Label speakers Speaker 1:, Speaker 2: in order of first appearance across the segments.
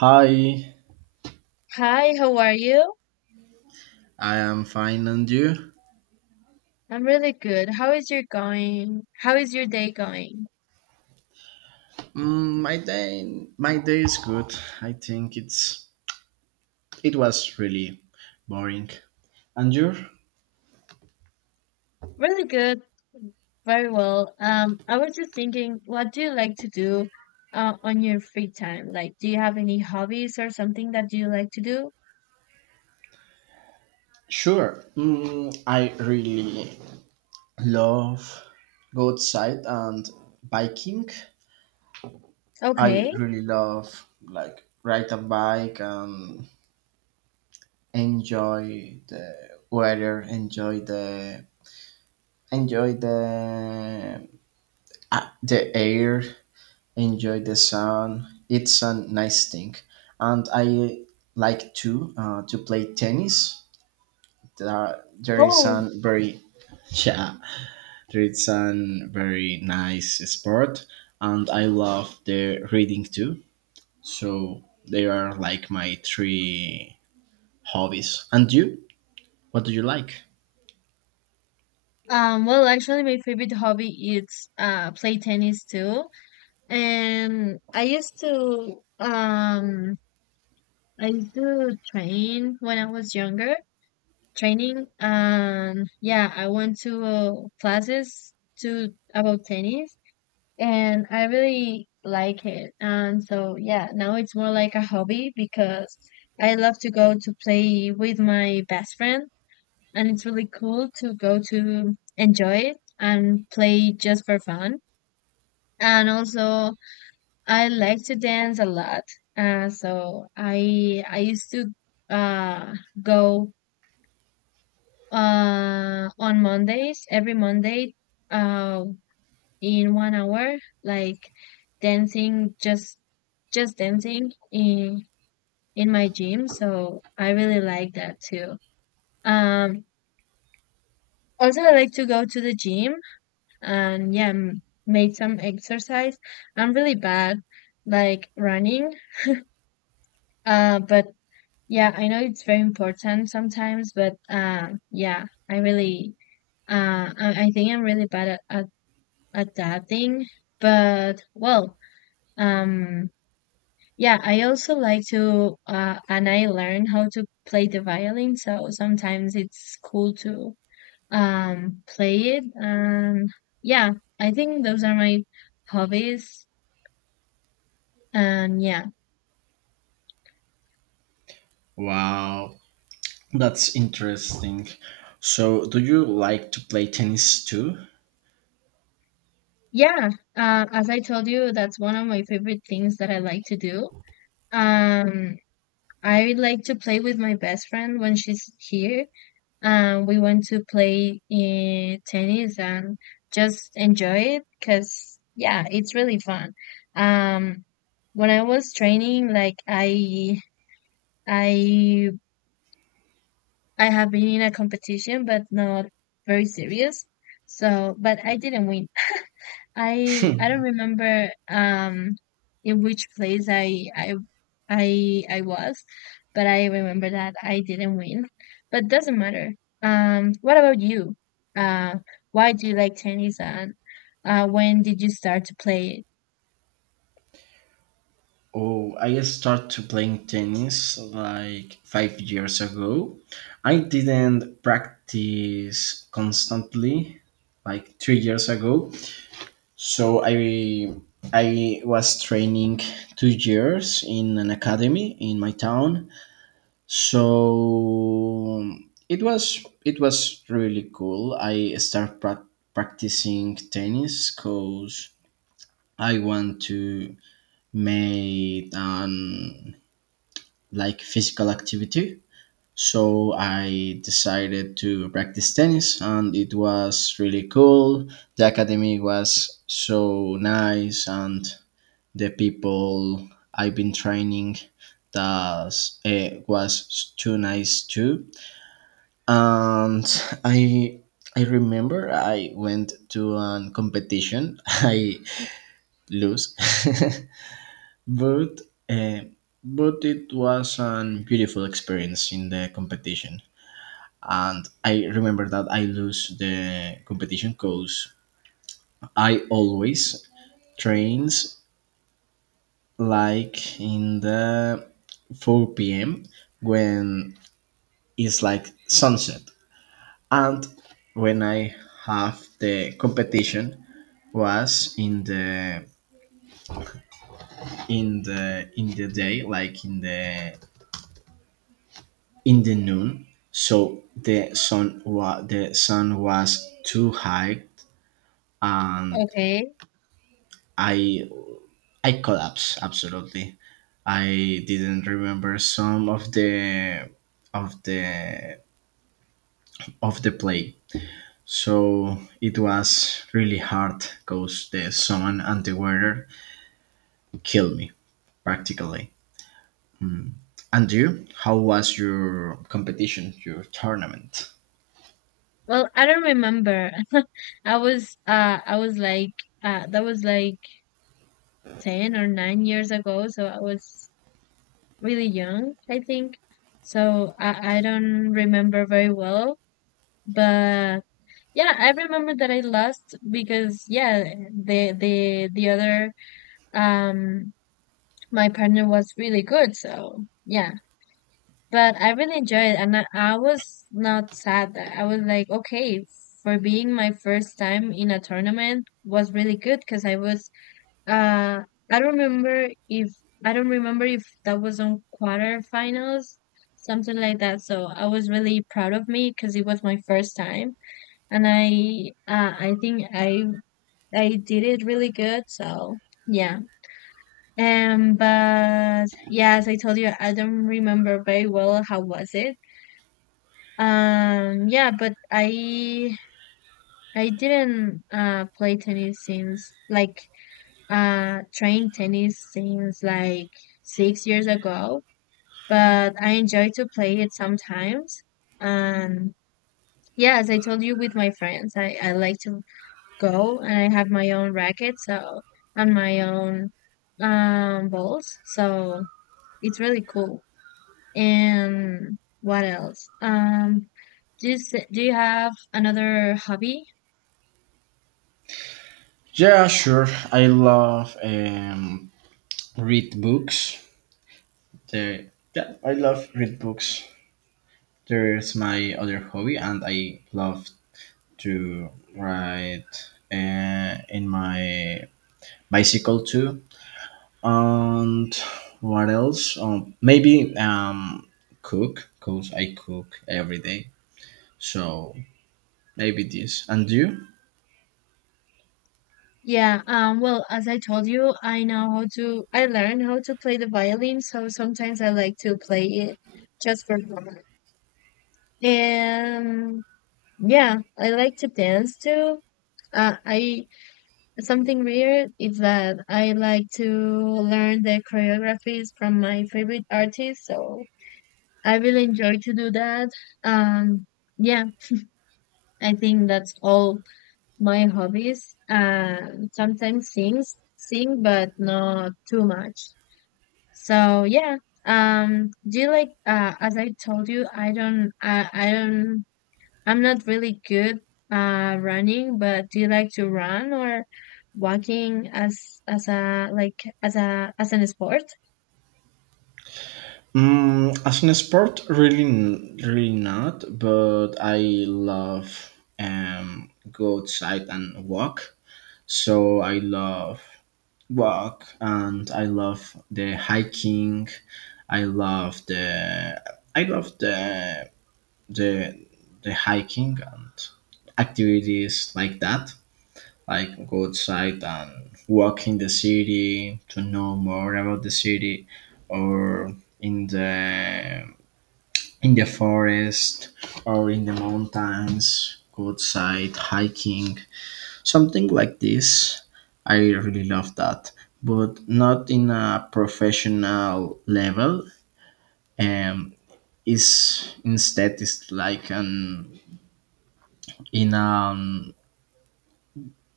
Speaker 1: Hi,
Speaker 2: Hi, how are you?
Speaker 1: I am fine, and you?
Speaker 2: I'm really good. How is your going? How is your day going?
Speaker 1: Mm, my day is good. I think it was really boring. And you?
Speaker 2: Really good, very well. I was just thinking, what do you like to do on your free time? Like, do you have any hobbies or something that you like to do?
Speaker 1: Sure. Mm, I really love go outside and biking. I
Speaker 2: Okay.
Speaker 1: really love like ride a bike and enjoy the weather, enjoy the air, enjoy the sun. It's a nice thing, and I like to play tennis. There is
Speaker 2: Oh.
Speaker 1: a very yeah, there is a very nice sport, and I love the reading too. So they are like my three hobbies. And you, what do you like?
Speaker 2: Well, actually, my favorite hobby is play tennis too. And I used to train when I was younger training and yeah, I went to classes to about tennis and I really like it, and so yeah, now it's more like a hobby because I love to go to play with my best friend, and it's really cool to go to enjoy it and play just for fun. And also I like to dance a lot. So I used to uh go on Mondays, every Monday, uh in 1 hour, like dancing, just dancing in my gym. So I really like that too. Um Also I like to go to the gym, and yeah, make some exercise. I'm really bad like running. But yeah, I know it's very important sometimes, but yeah, I really I think I'm really bad at adapting. But um, yeah, I also like to, and I learned how to play the violin. So sometimes it's cool to play it. And yeah, I think those are my hobbies. And yeah,
Speaker 1: Wow, that's interesting. So, do you like to play tennis too?
Speaker 2: yeah. As I told you, that's one of my favorite things that I like to do. Um, I like to play with my best friend when she's here, and we went to play tennis and just enjoy it because yeah, it's really fun. um when I was training, i I have been in a competition, but not very serious. So but I didn't win. I don't remember in which place I was, but I remember that I didn't win. But doesn't matter. What about you? Uh, why do you like tennis, and when did you start to play it?
Speaker 1: Oh, I started playing tennis like 5 years ago. I didn't practice constantly like 3 years ago. So I was training 2 years in an academy in my town. So it was really cool. I started practicing tennis because I want to make an like physical activity. So I decided to practice tennis and it was really cool. The academy was so nice and the people I've been training that was too nice too. And I I remember I went to a competition. I lose. But uh, but it was a beautiful experience in the competition. And I remember that I lose the competition because I always trains like in the 4 p.m. when it's like sunset. And when I have the competition was in the day like in the noon. So the sun was too high, and
Speaker 2: Okay.
Speaker 1: I I collapsed absolutely. I didn't remember some of the of the play. So it was really hard because the sun and the weather killed me practically. And you, how was your competition, your tournament?
Speaker 2: Well, I don't remember. I was like that was like 10 or 9 years ago, so I was really young, I think. So I don't remember very well. But yeah, I remember that I lost because yeah, the other um my partner was really good, so yeah. But I really enjoyed it, and I was not sad. I was like, okay, for being my first time in a tournament, was really good because I was uh I don't remember if I don't remember if that was on quarterfinals, something like that. So I was really proud of me because it was my first time, and I think I did it really good. So yeah. But yeah, as I told you, I don't remember very well how was it. Yeah, but I didn't play tennis since like train tennis since like 6 years ago. But I enjoy to play it sometimes. And yeah, as I told you, with my friends, I like to go, and I have my own racket, so, and my own balls. So it's really cool. And what else? Do do you have another hobby?
Speaker 1: Yeah, sure. I love read books. There, yeah, I love read books. There's my other hobby, and I love to ride in my bicycle too. And what else? Maybe cook, cause I cook every day. So maybe this. And you?
Speaker 2: Yeah, well, as I told you, I know how to I learned how to play the violin, so sometimes I like to play it just for fun. And yeah, I like to dance too. I Something weird is that I like to learn the choreographies from my favorite artists, so I really enjoy to do that. Um, yeah, I think that's all my hobbies. Sometimes sing, but not too much. So yeah. Do you like? As I told you, I don't I'm not really good running, but do you like to run or walking as a as an sport?
Speaker 1: Mm, as an sport, really, really not. But I love go outside and walk. So I love walk and I love the hiking. I love the I love the the the hiking and activities like that. Like go outside and walk in the city to know more about the city or in the in the forest or in the mountains, go outside hiking. Something like this. I really love that, but not in a professional level. Um, is instead is like an in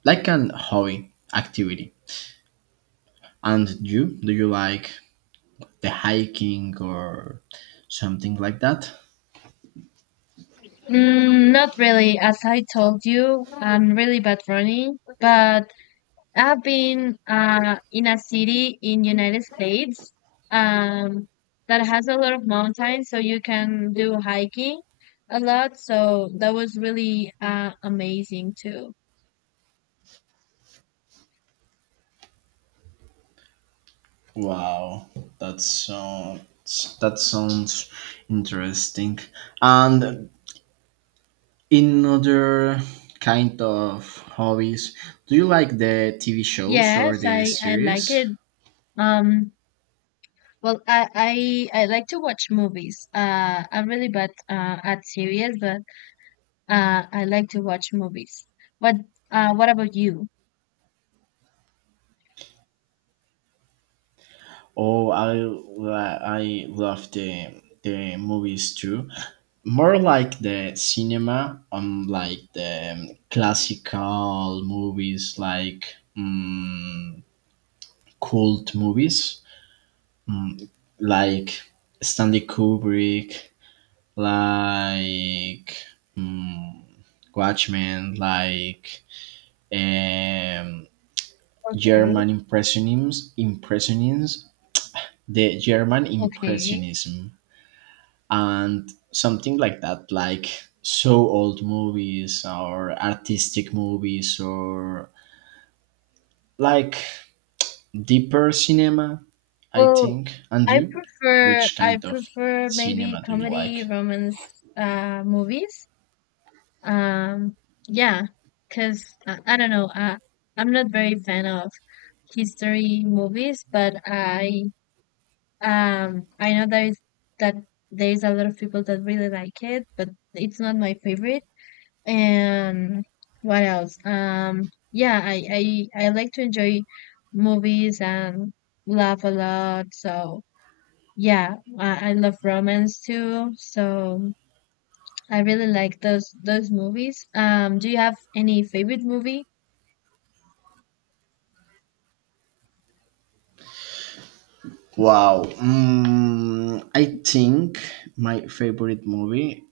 Speaker 1: like an hobby activity. And you, do you like the hiking or something like that?
Speaker 2: Mm, not really. As I told you, I'm really bad running, but I've been in a city in United States um that has a lot of mountains, so you can do hiking a lot. So that was really amazing too.
Speaker 1: Wow, that sounds that sounds interesting. And in other kind of hobbies do you like the TV shows or
Speaker 2: Yes,
Speaker 1: the
Speaker 2: I like
Speaker 1: series.
Speaker 2: it. Um, Well, I like to watch movies. I'm really bad at series, but I like to watch movies. What what about you?
Speaker 1: Oh, I love the movies too, more like the cinema, like the classical movies, like um, cult movies, mm, like Stanley Kubrick, like mm, Watchmen, like um,
Speaker 2: Okay.
Speaker 1: German Impressionism, the German
Speaker 2: Okay.
Speaker 1: Impressionism, and something like that, like so old movies or artistic movies or like deeper cinema, I
Speaker 2: Well,
Speaker 1: think. And
Speaker 2: I
Speaker 1: you,
Speaker 2: prefer
Speaker 1: which
Speaker 2: I
Speaker 1: kind of
Speaker 2: prefer maybe
Speaker 1: cinema do you
Speaker 2: comedy
Speaker 1: like?
Speaker 2: romance movies. Um, yeah, because I don't know. I'm not very fan of history movies, but I know that there is a lot of people that really like it, but it's not my favorite. And what else? Yeah, I like to enjoy movies and laugh a lot. So yeah, I love romance too. So I really like those movies. Do you have any favorite movie?
Speaker 1: Wow. Mm, I think my favorite movie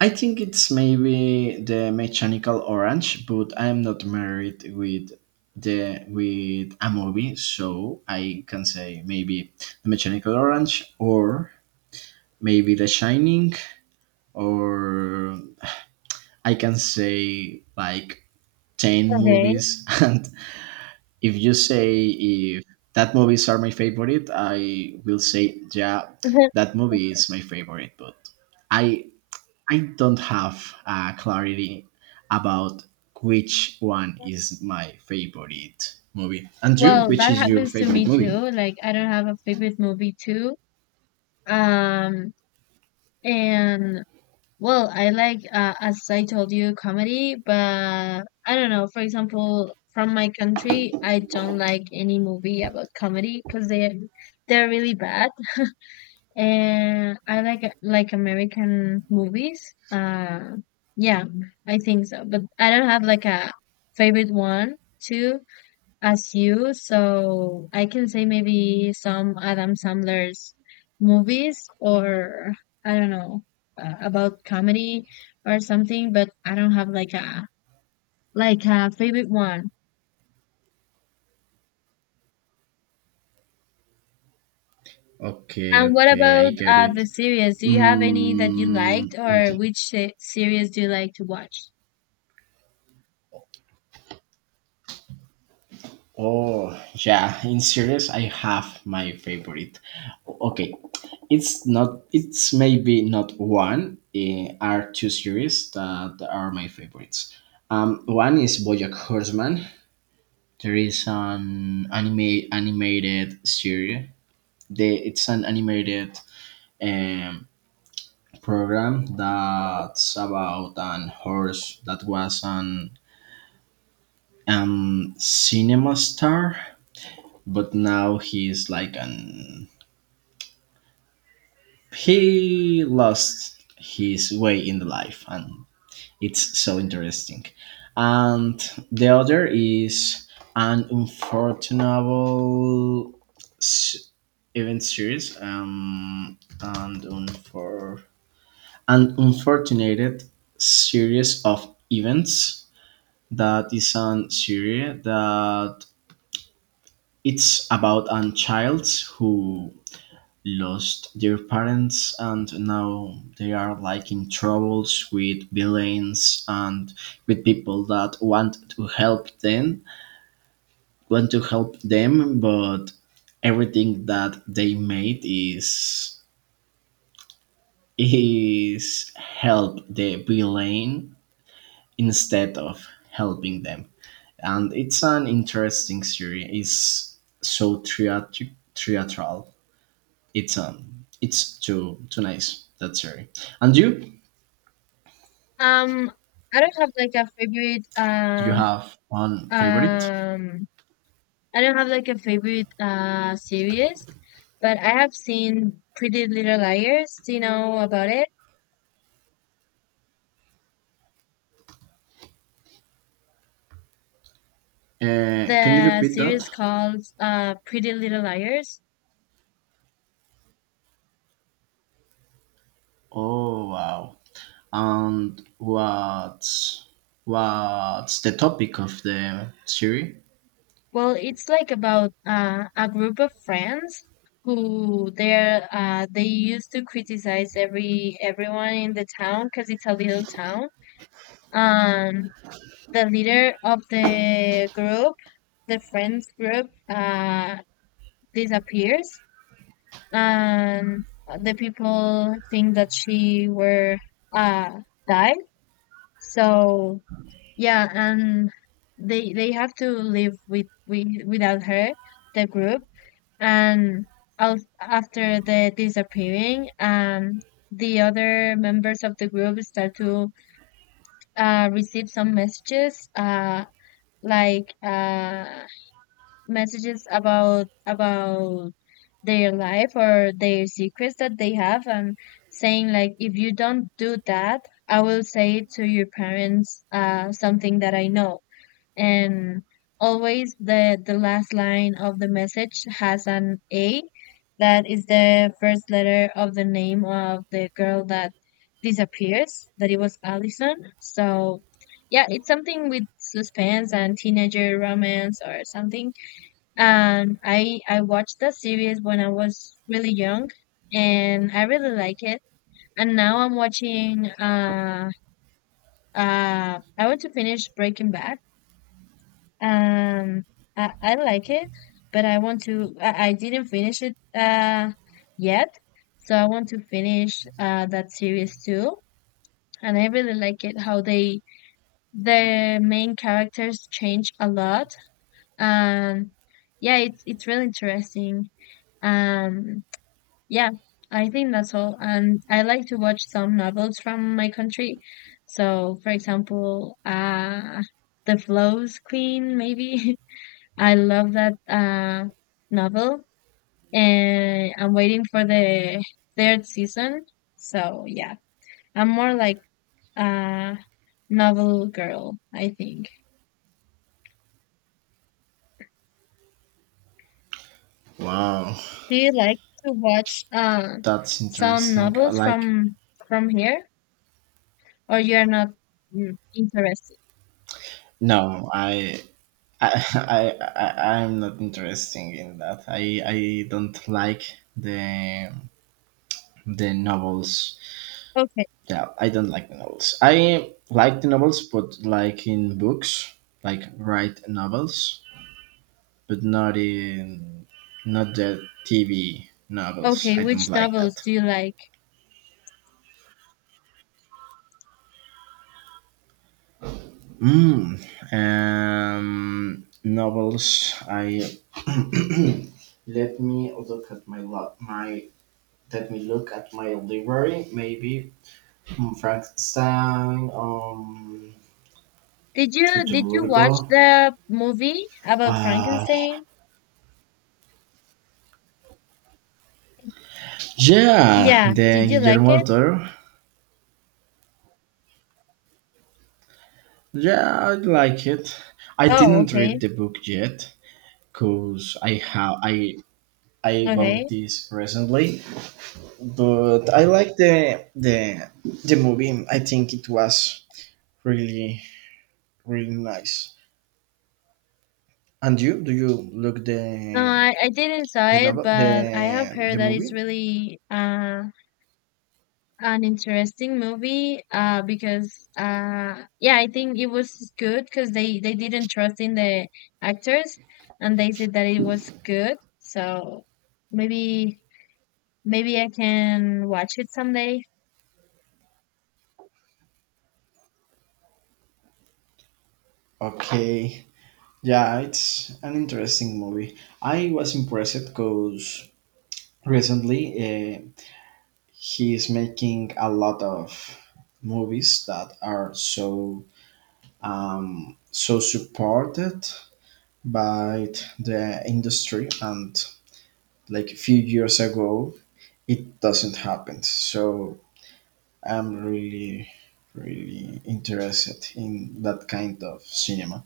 Speaker 1: I think it's maybe the mechanical orange, but I'm not married with a movie, so I can say maybe the mechanical orange or maybe the shining, or I can say like 10
Speaker 2: Okay.
Speaker 1: movies and if you say if that movies are my favorite, I will say yeah, that movie is my favorite, but I I don't have clarity about which one is my favorite movie. Andrew,
Speaker 2: Well,
Speaker 1: which
Speaker 2: that
Speaker 1: is your
Speaker 2: happens to
Speaker 1: favorite
Speaker 2: me
Speaker 1: movie?
Speaker 2: too. Like I don't have a favorite movie too. Um, And Well, I like as I told you, comedy, but I don't know. For example, from my country, I don't like any movie about comedy because they they're really bad. And I like American movies. Uh, yeah, I think so. But I don't have like a favorite one too, as you. So I can say maybe some Adam Sandler's movies, or I don't know, about comedy or something, but I don't have like a favorite one.
Speaker 1: Okay,
Speaker 2: And what
Speaker 1: okay, I
Speaker 2: about
Speaker 1: get
Speaker 2: the
Speaker 1: it.
Speaker 2: series? Do you have any that you
Speaker 1: Mm,
Speaker 2: liked, or which series do you like to watch?
Speaker 1: oh, yeah, in series, I have my favorite. Okay, it's not, it's maybe not one, are two series that are my favorites. One is Bojack Horseman. There is an anime animated series. It's an animated um, program that's about an horse that was an cinema star, but now he's like an he lost his way in the life, and it's so interesting. And the other is an unfortunable s- event series and unfor- an unfortunate series of events, that is an series that it's about a child who lost their parents and now they are like in troubles with villains and with people that want to help them but everything that they made is help the villain instead of helping them, and it's an interesting series. It's so theatral. It's um it's too nice that series. And you?
Speaker 2: Um, I don't have like a favorite
Speaker 1: Do you have one favorite?
Speaker 2: um I don't have like a favorite series, but I have seen Pretty Little Liars. Do you know about it?
Speaker 1: Can you
Speaker 2: The
Speaker 1: repeat
Speaker 2: series
Speaker 1: that?
Speaker 2: called Pretty Little Liars.
Speaker 1: Oh wow! And what's the topic of the series?
Speaker 2: Well, it's like about a group of friends who they're they used to criticize everyone in the town because it's a little town. Um, the leader of the group, the friends group, disappears, and the people think that she were uh died. So yeah, and they have to live with without her, the group, and after the disappearing, the other members of the group start to receive some messages, like uh messages about their life or their secrets that they have, and saying like, if you don't do that, I will say to your parents something that I know. And always the last line of the message has an A, that is the first letter of the name of the girl that disappears, that it was Allison. So yeah, it's something with suspense and teenager romance or something. And I watched the series when I was really young, and I really like it. And now I'm watching. I want to finish Breaking Bad. Um, I like it, but I want to. I didn't finish it yet, so I want to finish that series too. And I really like it how they the main characters change a lot. And yeah, it's really interesting. Um, Yeah, I think that's all. And I like to watch some novels from my country. So, for example, The Flows Queen, maybe. I love that novel, and I'm waiting for the third season. So, yeah, I'm more like a novel girl, I think.
Speaker 1: Wow,
Speaker 2: Do you like to watch
Speaker 1: that's
Speaker 2: some
Speaker 1: interesting.
Speaker 2: novels
Speaker 1: Like
Speaker 2: from here, or you're not interested?
Speaker 1: no, I. I, I'm not interesting in that. I don't like the the novels.
Speaker 2: Okay.
Speaker 1: Yeah, I don't like the novels. I like the novels, but like in books, like write novels. But not in not the TV novels.
Speaker 2: Okay,
Speaker 1: I don't
Speaker 2: which
Speaker 1: like
Speaker 2: novels
Speaker 1: that.
Speaker 2: do you like?
Speaker 1: Mm, novels. I let me look at my lo- my let me look at my library. Maybe Frankenstein. To
Speaker 2: Did you watch
Speaker 1: Durgo.
Speaker 2: the movie about
Speaker 1: Uh,
Speaker 2: Frankenstein?
Speaker 1: yeah,
Speaker 2: Yeah,
Speaker 1: the
Speaker 2: did you like
Speaker 1: Guillermo del
Speaker 2: it?
Speaker 1: Toro. Yeah, I like it. I
Speaker 2: Oh,
Speaker 1: didn't
Speaker 2: okay.
Speaker 1: read the book yet because I have I
Speaker 2: Okay.
Speaker 1: bought this recently, but I like the movie. I think it was really really nice. And you? Do you look
Speaker 2: No,
Speaker 1: the
Speaker 2: I didn't saw
Speaker 1: the
Speaker 2: it,
Speaker 1: novel
Speaker 2: but I have
Speaker 1: the
Speaker 2: heard
Speaker 1: the
Speaker 2: that it's
Speaker 1: movie?
Speaker 2: really an interesting movie because yeah, I think it was good because they didn't trust in the actors, and they said that it was good. So maybe maybe I can watch it someday.
Speaker 1: Okay, yeah, it's an interesting movie. I was impressed because recently he is making a lot of movies that are so so supported but the industry, and like a few years ago it doesn't happen, so I'm really really interested in that kind of cinema.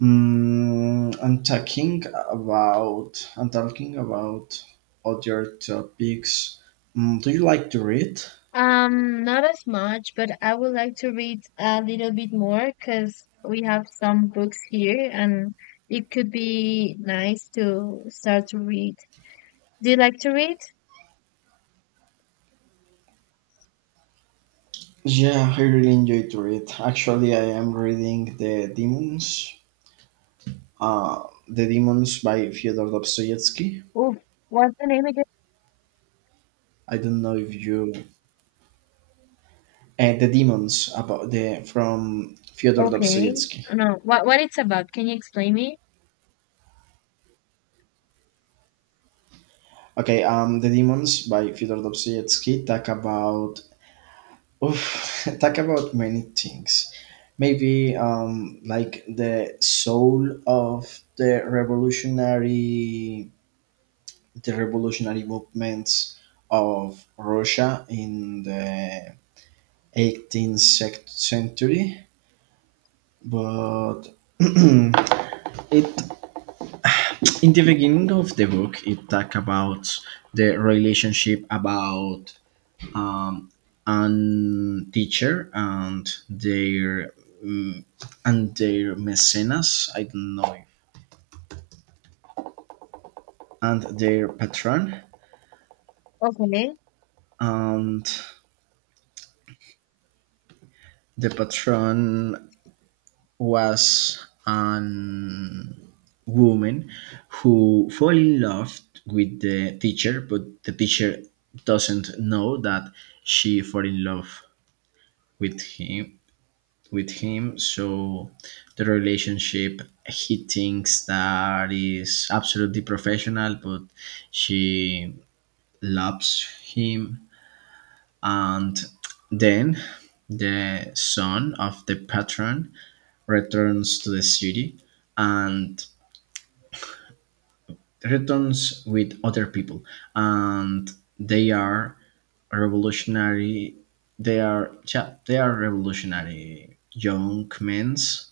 Speaker 1: mm, i'm talking I'm talking about other topics. Do you like to read?
Speaker 2: Not as much, but I would like to read a little bit more because we have some books here, and it could be nice to start to read. Do you like to read?
Speaker 1: Yeah, I really enjoy to read. Actually, I am reading the demons, uh, the demons by Fyodor Dostoevsky.
Speaker 2: Oh, what's the name again?
Speaker 1: I don't know if you the demons about the from Fyodor
Speaker 2: Okay.
Speaker 1: Dostoevsky.
Speaker 2: No, what it's about? Can you explain me?
Speaker 1: Okay, the demons by Fyodor Dostoevsky talk about talk about many things. Maybe like the soul of the revolutionary movements of Russia in the 18th century, but it in the beginning of the book it talk about the relationship about um, an teacher and their mm, and their mecenas, I don't know if, and their patron.
Speaker 2: Okay.
Speaker 1: And the patron was an woman who fell in love with the teacher but the teacher doesn't know that she fell in love with him with him. So the relationship, he thinks that is absolutely professional, but she loves him. And then the son of the patron returns to the city and returns with other people, and they are revolutionary. They are revolutionary young men's,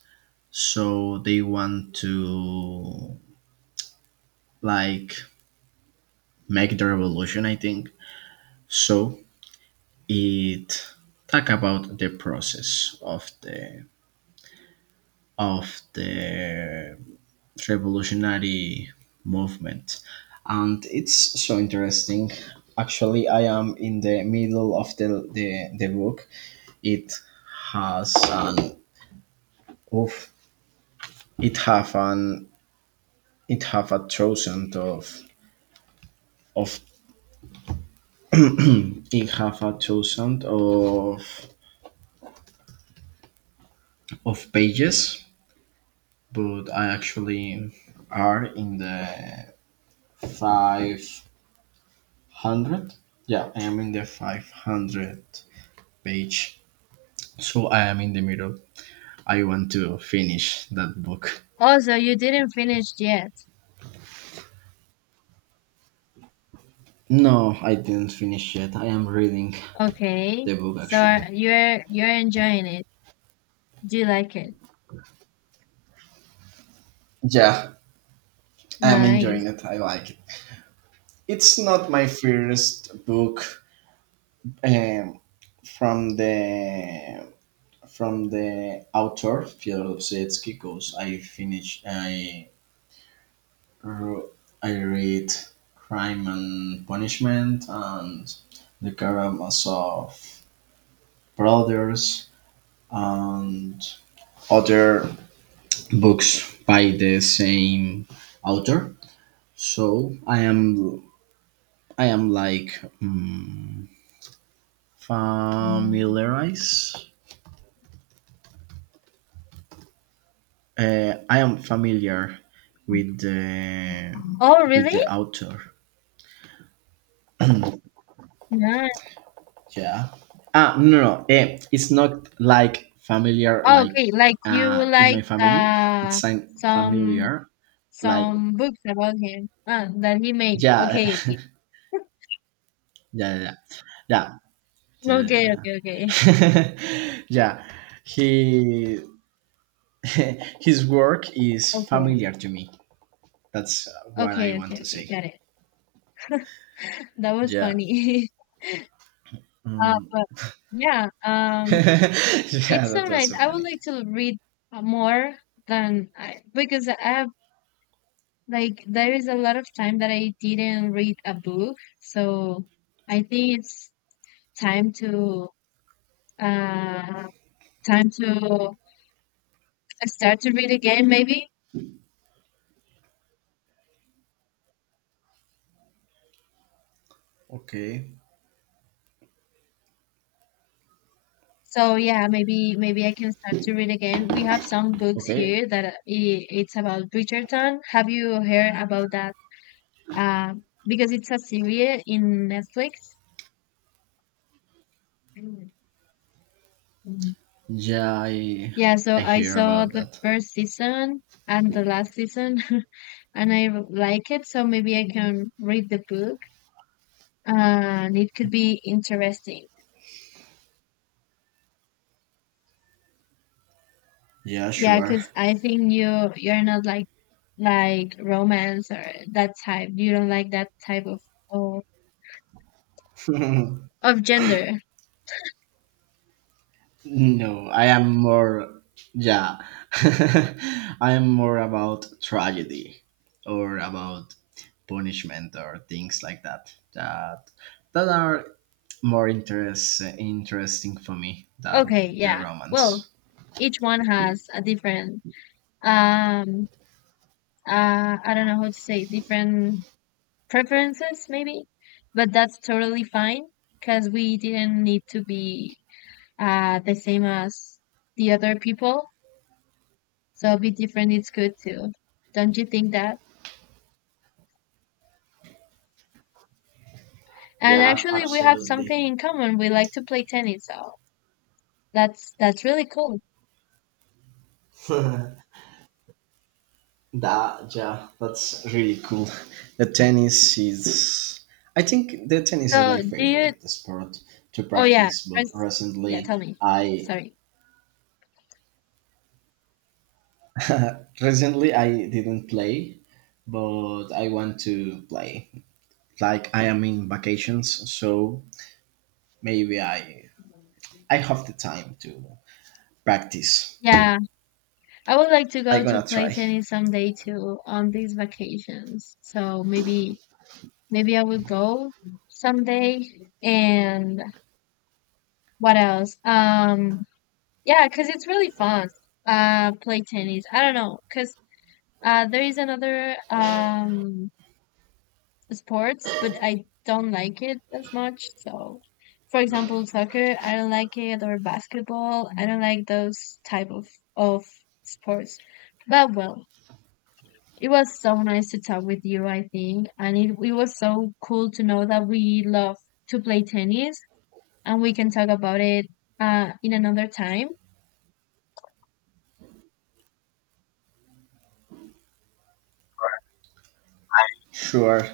Speaker 1: so they want to like make the revolution I think. So it talk about the process of the revolutionary movement, and it's so interesting. Actually, I am in the middle of the book. It has an oof, it have an it have a thousand of It have a thousand of pages, but I actually are in the 500. Yeah, I am in the 500 page. So I am in the middle. I want to finish that book.
Speaker 2: Oh, so you didn't finish yet.
Speaker 1: No, I didn't finish yet. I am reading
Speaker 2: Okay.
Speaker 1: the book
Speaker 2: So
Speaker 1: actually.
Speaker 2: you're enjoying it. Do you like it?
Speaker 1: Yeah, I'm
Speaker 2: Nice.
Speaker 1: enjoying it. I like it. It's not my first book, um, from the from the author Fyodor Dostoevsky, because I finished I ro- I read Crime and Punishment and The Karamazov Brothers and other books by the same author. So I am like familiarize. I am familiar with the
Speaker 2: Oh,
Speaker 1: with
Speaker 2: really?
Speaker 1: the author.
Speaker 2: Nice.
Speaker 1: Yeah. No, no, no. It's not like familiar,
Speaker 2: Oh,
Speaker 1: like
Speaker 2: okay, like you
Speaker 1: in my
Speaker 2: like
Speaker 1: family. It's like
Speaker 2: some
Speaker 1: familiar, like
Speaker 2: some books about him, that he made.
Speaker 1: yeah,
Speaker 2: Okay, okay,
Speaker 1: yeah, yeah, yeah.
Speaker 2: okay,
Speaker 1: Yeah.
Speaker 2: okay, okay,
Speaker 1: Yeah. He his work is
Speaker 2: okay,
Speaker 1: familiar to me. That's what I
Speaker 2: okay,
Speaker 1: want
Speaker 2: okay,
Speaker 1: to
Speaker 2: okay.
Speaker 1: say.
Speaker 2: Got it. That was
Speaker 1: Yeah.
Speaker 2: funny. uh,
Speaker 1: Mm.
Speaker 2: but yeah,
Speaker 1: Yeah,
Speaker 2: it's
Speaker 1: that
Speaker 2: so
Speaker 1: was
Speaker 2: nice.
Speaker 1: so
Speaker 2: I would
Speaker 1: funny.
Speaker 2: like to read more than I because I have like there is a lot of time that I didn't read a book, so I think it's time to uh time to start to read again maybe.
Speaker 1: Okay.
Speaker 2: So yeah, maybe maybe I can start to read again. We have some books
Speaker 1: Okay.
Speaker 2: here that it's about Bridgerton. Have you heard about that? uh, because it's a series in Netflix. Mm. Mhm.
Speaker 1: Yeah, I
Speaker 2: Yeah, so
Speaker 1: I
Speaker 2: I
Speaker 1: hear
Speaker 2: saw
Speaker 1: about
Speaker 2: the
Speaker 1: that.
Speaker 2: first season and the last season. And like it, so maybe I can read the book, and it could be interesting.
Speaker 1: Yeah,
Speaker 2: Yeah,
Speaker 1: sure.
Speaker 2: because I think you're not like like romance or that type. You don't like that type of,
Speaker 1: No,
Speaker 2: of gender.
Speaker 1: I am more, yeah, I am more about tragedy or about punishment or things like that. That are more interesting for me
Speaker 2: Okay,
Speaker 1: than the
Speaker 2: yeah.
Speaker 1: romance.
Speaker 2: Well, each one has a different um I don't know how to say different preferences maybe, but that's totally fine because we didn't need to be the same as the other people. So be different is good too. Don't you think that? And
Speaker 1: Yeah,
Speaker 2: actually we have
Speaker 1: absolutely.
Speaker 2: something in common. We like to play tennis, so that's really cool.
Speaker 1: that yeah, that's really cool. The tennis is. I think the tennis is
Speaker 2: So
Speaker 1: my
Speaker 2: do you,
Speaker 1: favorite sport to
Speaker 2: oh yeah,
Speaker 1: practice, but
Speaker 2: first, yeah,
Speaker 1: recently
Speaker 2: tell me.
Speaker 1: I
Speaker 2: Sorry.
Speaker 1: Recently, I didn't play, but I want to play. Like I am in vacations, so maybe I have the time to practice.
Speaker 2: Yeah, I would like to
Speaker 1: I
Speaker 2: go to
Speaker 1: gonna
Speaker 2: play
Speaker 1: try.
Speaker 2: tennis someday too, on these vacations. So maybe maybe I will go someday. And what else? Yeah, because it's really fun. Play tennis. I don't know, because there is another sports, but I don't like it as much. So, for example, soccer, I don't like it, or basketball, I don't like those type of sports. But well, it was so nice to talk with you, I think, and it was so cool to know that we love to play tennis, and we can talk about it in another time.
Speaker 1: Sure,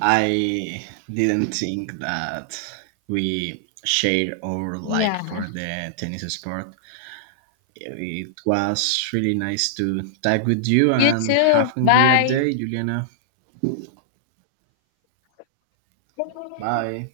Speaker 1: I didn't think that we shared our like
Speaker 2: Yeah.
Speaker 1: for the tennis sport. It was really nice to talk with you,
Speaker 2: You
Speaker 1: and
Speaker 2: too.
Speaker 1: have a great
Speaker 2: Bye.
Speaker 1: day, Juliana. Bye.